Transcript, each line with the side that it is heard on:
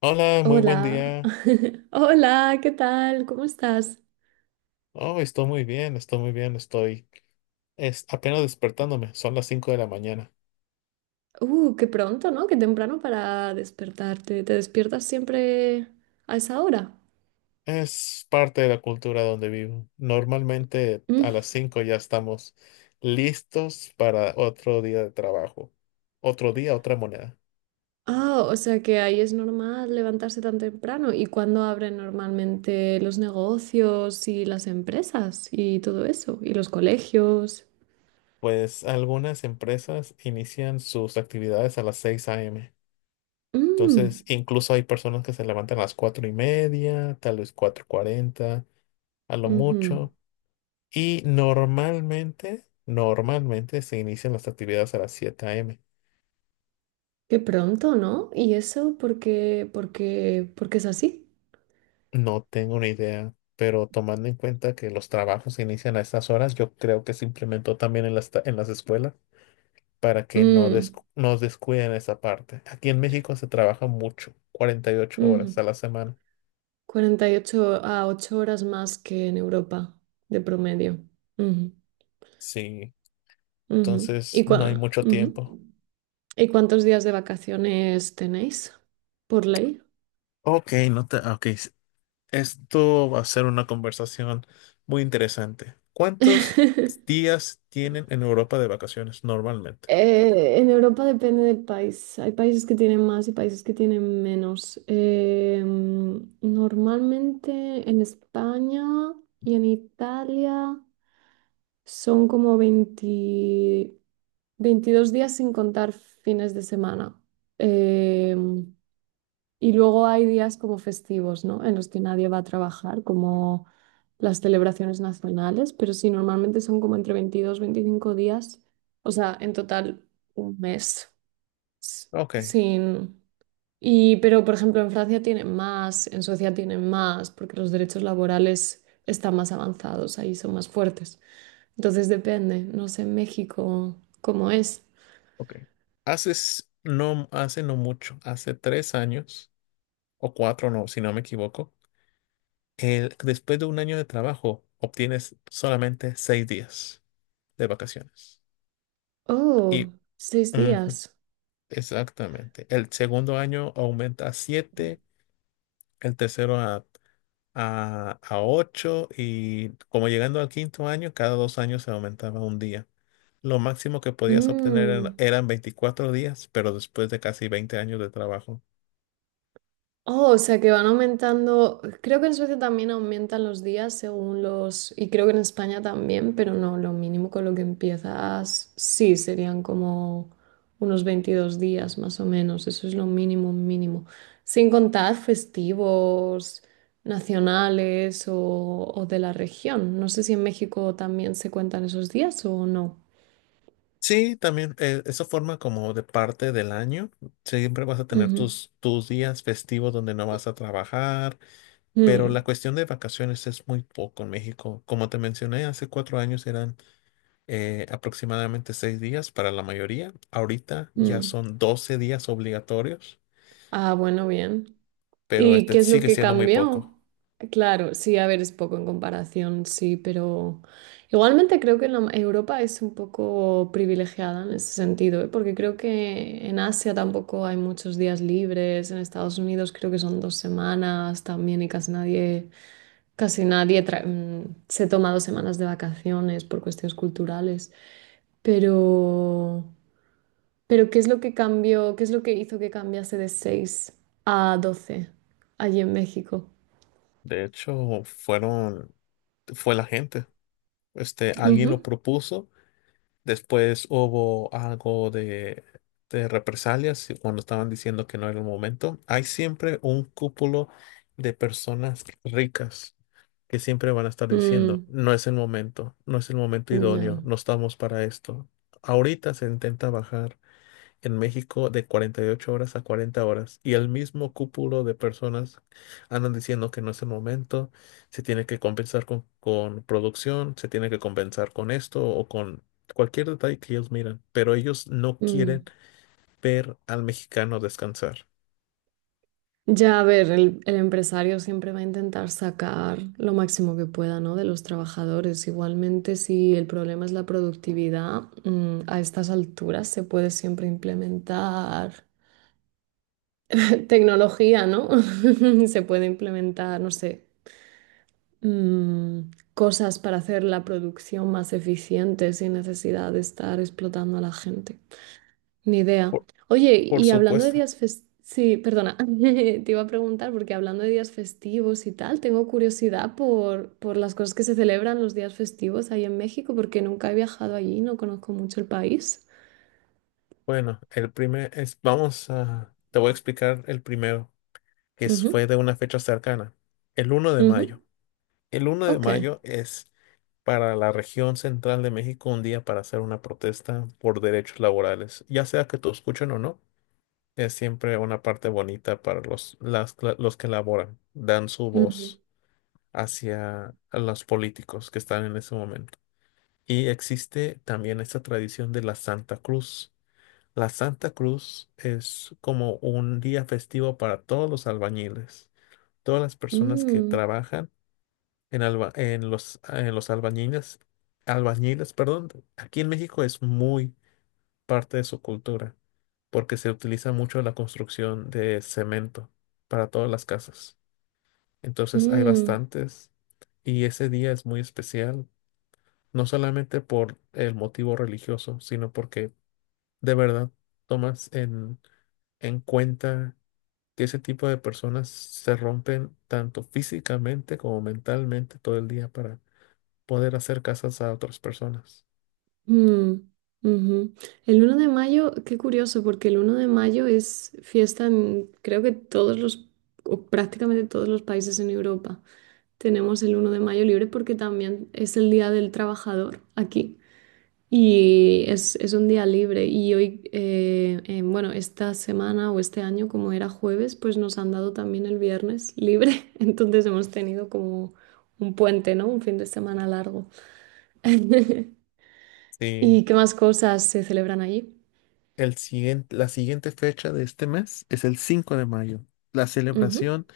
left: Hola, muy buen
right: Hola,
left: día.
right: hola, ¿qué tal? ¿Cómo estás?
left: Oh, estoy muy bien, estoy muy bien, estoy es apenas despertándome, son las 5 de la mañana.
right: Qué pronto, ¿no? Qué temprano para despertarte. ¿Te despiertas siempre a esa hora?
left: Es parte de la cultura donde vivo. Normalmente
right: Mm.
left: a las 5 ya estamos listos para otro día de trabajo. Otro día, otra moneda.
right: Ah, o sea que ahí es normal levantarse tan temprano. ¿Y cuándo abren normalmente los negocios y las empresas y todo eso? ¿Y los colegios?
left: Pues algunas empresas inician sus actividades a las 6 a.m.
right: Mm,
left: Entonces, incluso hay personas que se levantan a las 4 y media, tal vez cuatro cuarenta, a lo
right: ujú.
left: mucho. Y normalmente, normalmente se inician las actividades a las 7 m.
right: Qué pronto, ¿no? ¿Y eso porque es así?
left: No tengo una idea, pero tomando en cuenta que los trabajos se inician a estas horas, yo creo que se implementó también en las escuelas para que no
right: Mm,
left: descu- nos descuiden esa parte. Aquí en México se trabaja mucho, 48 horas
right: ujú.
left: a la semana.
right: 48 a 8 horas más que en Europa, de promedio. Ujú,
left: Sí,
right: ujú.
left: entonces no hay mucho
right: Ujú.
left: tiempo.
right: ¿Y cuántos días de vacaciones tenéis por ley?
left: Ok, no te, ok, esto va a ser una conversación muy interesante. ¿Cuántos días tienen en Europa de vacaciones normalmente?
right: En Europa depende del país. Hay países que tienen más y países que tienen menos. Normalmente en España y en Italia son como 20, 22 días sin contar fines de semana. Eh, y luego hay días como festivos, ¿no? En los que nadie va a trabajar, como las celebraciones nacionales, pero sí, normalmente son como entre 22 a 25 días, o sea, en total un mes s-
left: Ok,
right: sin. Y, pero, por ejemplo, en Francia tienen más, en Suecia tienen más, porque los derechos laborales están más avanzados, ahí son más fuertes. Entonces depende, no sé, en México, ¿cómo es?
left: ok. Hace, no, hace no mucho, hace 3 años o cuatro, no, si no me equivoco, después de un año de trabajo obtienes solamente 6 días de vacaciones. Y
right: Oh, 6 días.
left: ujú, exactamente, el segundo año aumenta a siete, el tercero a a 8 y como llegando al quinto año, cada 2 años se aumentaba un día. Lo máximo que podías obtener eran,
right: Mm.
left: eran 24 días, pero después de casi 20 años de trabajo.
right: Oh, o sea que van aumentando. Creo que en Suecia también aumentan los días según los. Y creo que en España también, pero no, lo mínimo con lo que empiezas, sí, serían como unos 22 días más o menos. Eso es lo mínimo, mínimo. Sin contar festivos nacionales o de la región. No sé si en México también se cuentan esos días o no.
left: Sí, también eso forma como de parte del año. Siempre vas a tener
right: Ujú.
left: tus días festivos donde no vas a trabajar, pero la
right: Mm,
left: cuestión de vacaciones es muy poco en México. Como te mencioné, hace 4 años eran aproximadamente 6 días para la mayoría. Ahorita ya
right: mm.
left: son 12 días obligatorios,
right: Ah, bueno, bien.
left: pero
right: ¿Y qué
left: este
right: es lo
left: sigue
right: que
left: siendo muy
right: cambió?
left: poco.
right: Claro, sí, a ver, es poco en comparación, sí, pero igualmente creo que la Europa es un poco privilegiada en ese sentido, ¿eh? Porque creo que en Asia tampoco hay muchos días libres, en Estados Unidos creo que son 2 semanas también y casi nadie, se toma 2 semanas de vacaciones por cuestiones culturales, pero... Pero ¿qué es lo que cambió? ¿Qué es lo que hizo que cambiase de 6 a 12 allí en México?
left: De hecho, fue la gente. Alguien lo
right: Ujú.
left: propuso. Después hubo algo de represalias y cuando estaban diciendo que no era el momento. Hay siempre un cúpulo de personas ricas que siempre van a estar diciendo,
right: Mm,
left: no es el momento, no es el momento idóneo,
right: no,
left: no estamos para esto. Ahorita se intenta bajar en México de 48 horas a 40 horas y el mismo cúpulo de personas andan diciendo que no es el momento, se tiene que compensar con producción, se tiene que compensar con esto o con cualquier detalle que ellos miran, pero ellos no
right: mm.
left: quieren ver al mexicano descansar.
right: Ya, a ver, el empresario siempre va a intentar sacar lo máximo que pueda, ¿no? De los trabajadores. Igualmente, si el problema es la productividad, a estas alturas se puede siempre implementar tecnología, ¿no? Se puede implementar, no sé. mm, Cosas para hacer la producción más eficiente sin necesidad de estar explotando a la gente. Ni idea.
left: Por,
right: Oye,
left: por
right: y hablando de
left: supuesto.
right: días festivos, sí, perdona, te iba a preguntar porque hablando de días festivos y tal, tengo curiosidad por las cosas que se celebran los días festivos ahí en México porque nunca he viajado allí, no conozco mucho el país.
left: Bueno, el primer es, vamos a, te voy a explicar el primero, que
right: Ujú,
left: fue de una fecha cercana, el uno de
right: ujú,
left: mayo. El uno de
right: ok.
left: mayo es para la región central de México un día para hacer una protesta por derechos laborales, ya sea que te escuchen o no. Es siempre una parte bonita para los que laboran, dan su
right: Ujú,
left: voz hacia los políticos que están en ese momento. Y existe también esta tradición de la Santa Cruz. La Santa Cruz es como un día festivo para todos los albañiles, todas las personas que
right: mm,
left: trabajan en los albañiles, perdón, aquí en México es muy parte de su cultura, porque se utiliza mucho la construcción de cemento para todas las casas. Entonces hay
right: mm.
left: bastantes y ese día es muy especial, no solamente por el motivo religioso, sino porque de verdad tomas en cuenta que ese tipo de personas se rompen tanto físicamente como mentalmente todo el día para poder hacer casas a otras personas.
right: Mm, ujú. El 1 de mayo, qué curioso, porque el 1 de mayo es fiesta en creo que todos los, o prácticamente todos los países en Europa. Tenemos el 1 de mayo libre porque también es el Día del Trabajador aquí. Y es un día libre. Y hoy, bueno, esta semana o este año, como era jueves, pues nos han dado también el viernes libre. Entonces hemos tenido como un puente, ¿no? Un fin de semana largo.
left: Sí,
right: ¿Y qué más cosas se celebran allí?
left: la siguiente fecha de este mes es el 5 de mayo, la
right: Ujú,
left: celebración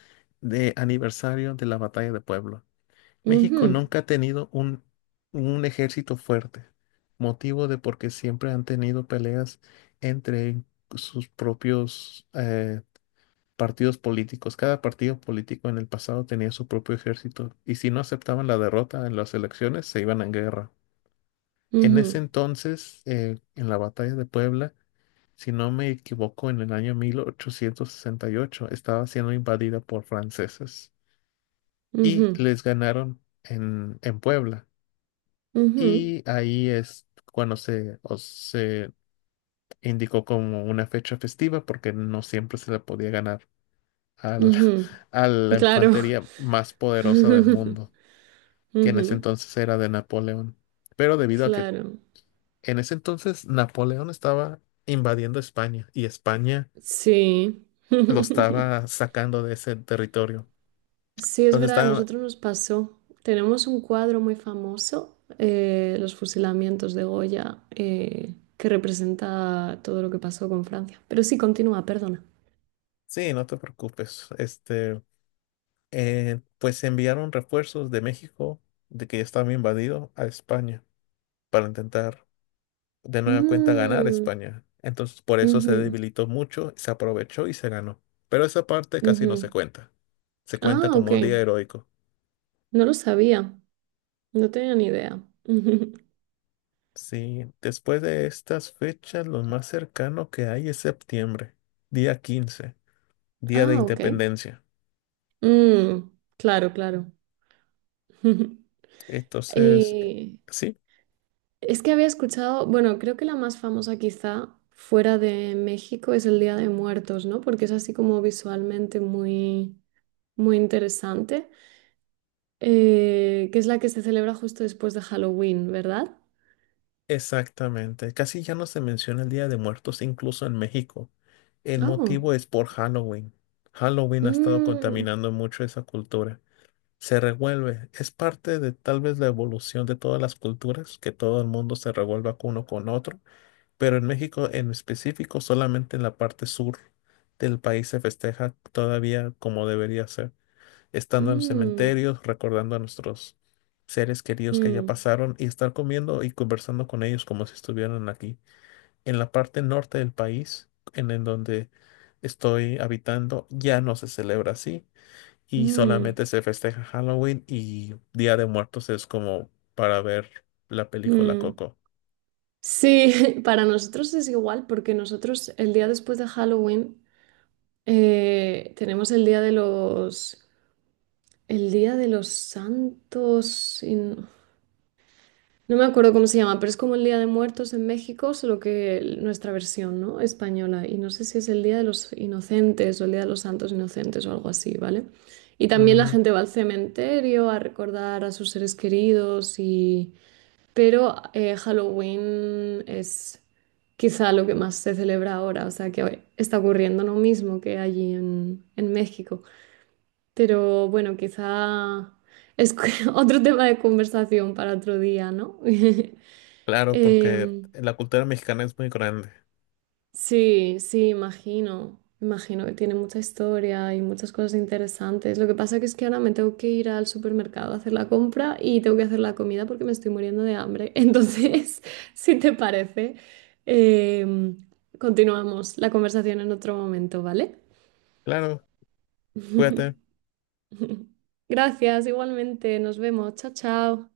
left: de aniversario de la Batalla de Puebla. México
right: ujú,
left: nunca ha tenido un ejército fuerte, motivo de porque siempre han tenido peleas entre sus propios partidos políticos. Cada partido político en el pasado tenía su propio ejército y si no aceptaban la derrota en las elecciones, se iban a guerra. En ese
right: ujú,
left: entonces, en la batalla de Puebla, si no me equivoco, en el año 1868 estaba siendo invadida por franceses y
right: ujú,
left: les ganaron en Puebla.
right: ujú,
left: Y ahí es cuando se indicó como una fecha festiva porque no siempre se le podía ganar al-
right: ujú.
left: a la
right: Claro.
left: infantería más poderosa del mundo, que en ese
right: Ujú,
left: entonces era de Napoleón. Pero debido a que
right: claro.
left: en ese entonces Napoleón estaba invadiendo España y España
right: Sí.
left: lo estaba sacando de ese territorio.
right: Sí, es
left: Entonces
right: verdad, a
left: estaba,
right: nosotros nos pasó. Tenemos un cuadro muy famoso, Los fusilamientos de Goya, que representa todo lo que pasó con Francia. Pero sí, continúa, perdona.
left: sí, no te preocupes, pues enviaron refuerzos de México, de que ya estaba invadido, a España para intentar de nueva cuenta ganar
right: Mm,
left: España. Entonces por eso se
right: ujú,
left: debilitó mucho, se aprovechó y se ganó. Pero esa parte casi no se
right: ujú.
left: cuenta. Se cuenta
right: Ah, ok.
left: como un día heroico.
right: No lo sabía. No tenía ni idea.
left: Sí, después de estas fechas lo más cercano que hay es septiembre, día 15 día de
right: Ah, ok.
left: independencia.
right: Mm, claro, claro.
left: Entonces,
right: Eh,
left: sí,
right: es que había escuchado, bueno, creo que la más famosa quizá fuera de México es el Día de Muertos, ¿no? Porque es así como visualmente muy, muy interesante, que es la que se celebra justo después de Halloween, ¿verdad?
left: exactamente. Casi ya no se menciona el Día de Muertos incluso en México. El
right: Oh.
left: motivo es por Halloween. Halloween ha estado
right: Mm,
left: contaminando mucho esa cultura. Se revuelve. Es parte de tal vez la evolución de todas las culturas, que todo el mundo se revuelva con uno con otro, pero en México en específico, solamente en la parte sur del país se festeja todavía como debería ser, estando en los
right: mm,
left: cementerios, recordando a nuestros seres queridos que ya
right: mm,
left: pasaron y estar comiendo y conversando con ellos como si estuvieran aquí. En la parte norte del país, en donde estoy habitando, ya no se celebra así y
right: mm,
left: solamente se festeja Halloween y Día de Muertos es como para ver la película
right: mm.
left: Coco.
right: Sí, para nosotros es igual porque nosotros el día después de Halloween tenemos el día de los, el día de los santos y no, no me acuerdo cómo se llama, pero es como el Día de Muertos en México, solo que el nuestra versión, ¿no? Española. Y no sé si es el Día de los Inocentes o el Día de los Santos Inocentes o algo así, ¿vale? Y también la
left: Ujú.
right: gente va al cementerio a recordar a sus seres queridos y pero Halloween es quizá lo que más se celebra ahora, o sea que hoy está ocurriendo lo mismo que allí en México. Pero bueno, quizá es otro tema de conversación para otro día, ¿no?
left: Claro, porque
right: Em,
left: la cultura mexicana es muy grande.
right: Sí, sí, imagino. Imagino que tiene mucha historia y muchas cosas interesantes. Lo que pasa que es que ahora me tengo que ir al supermercado a hacer la compra y tengo que hacer la comida porque me estoy muriendo de hambre. Entonces, si te parece, em, continuamos la conversación en otro momento, ¿vale?
left: Claro, cuídate.
right: Gracias, igualmente. Nos vemos. Chao, chao.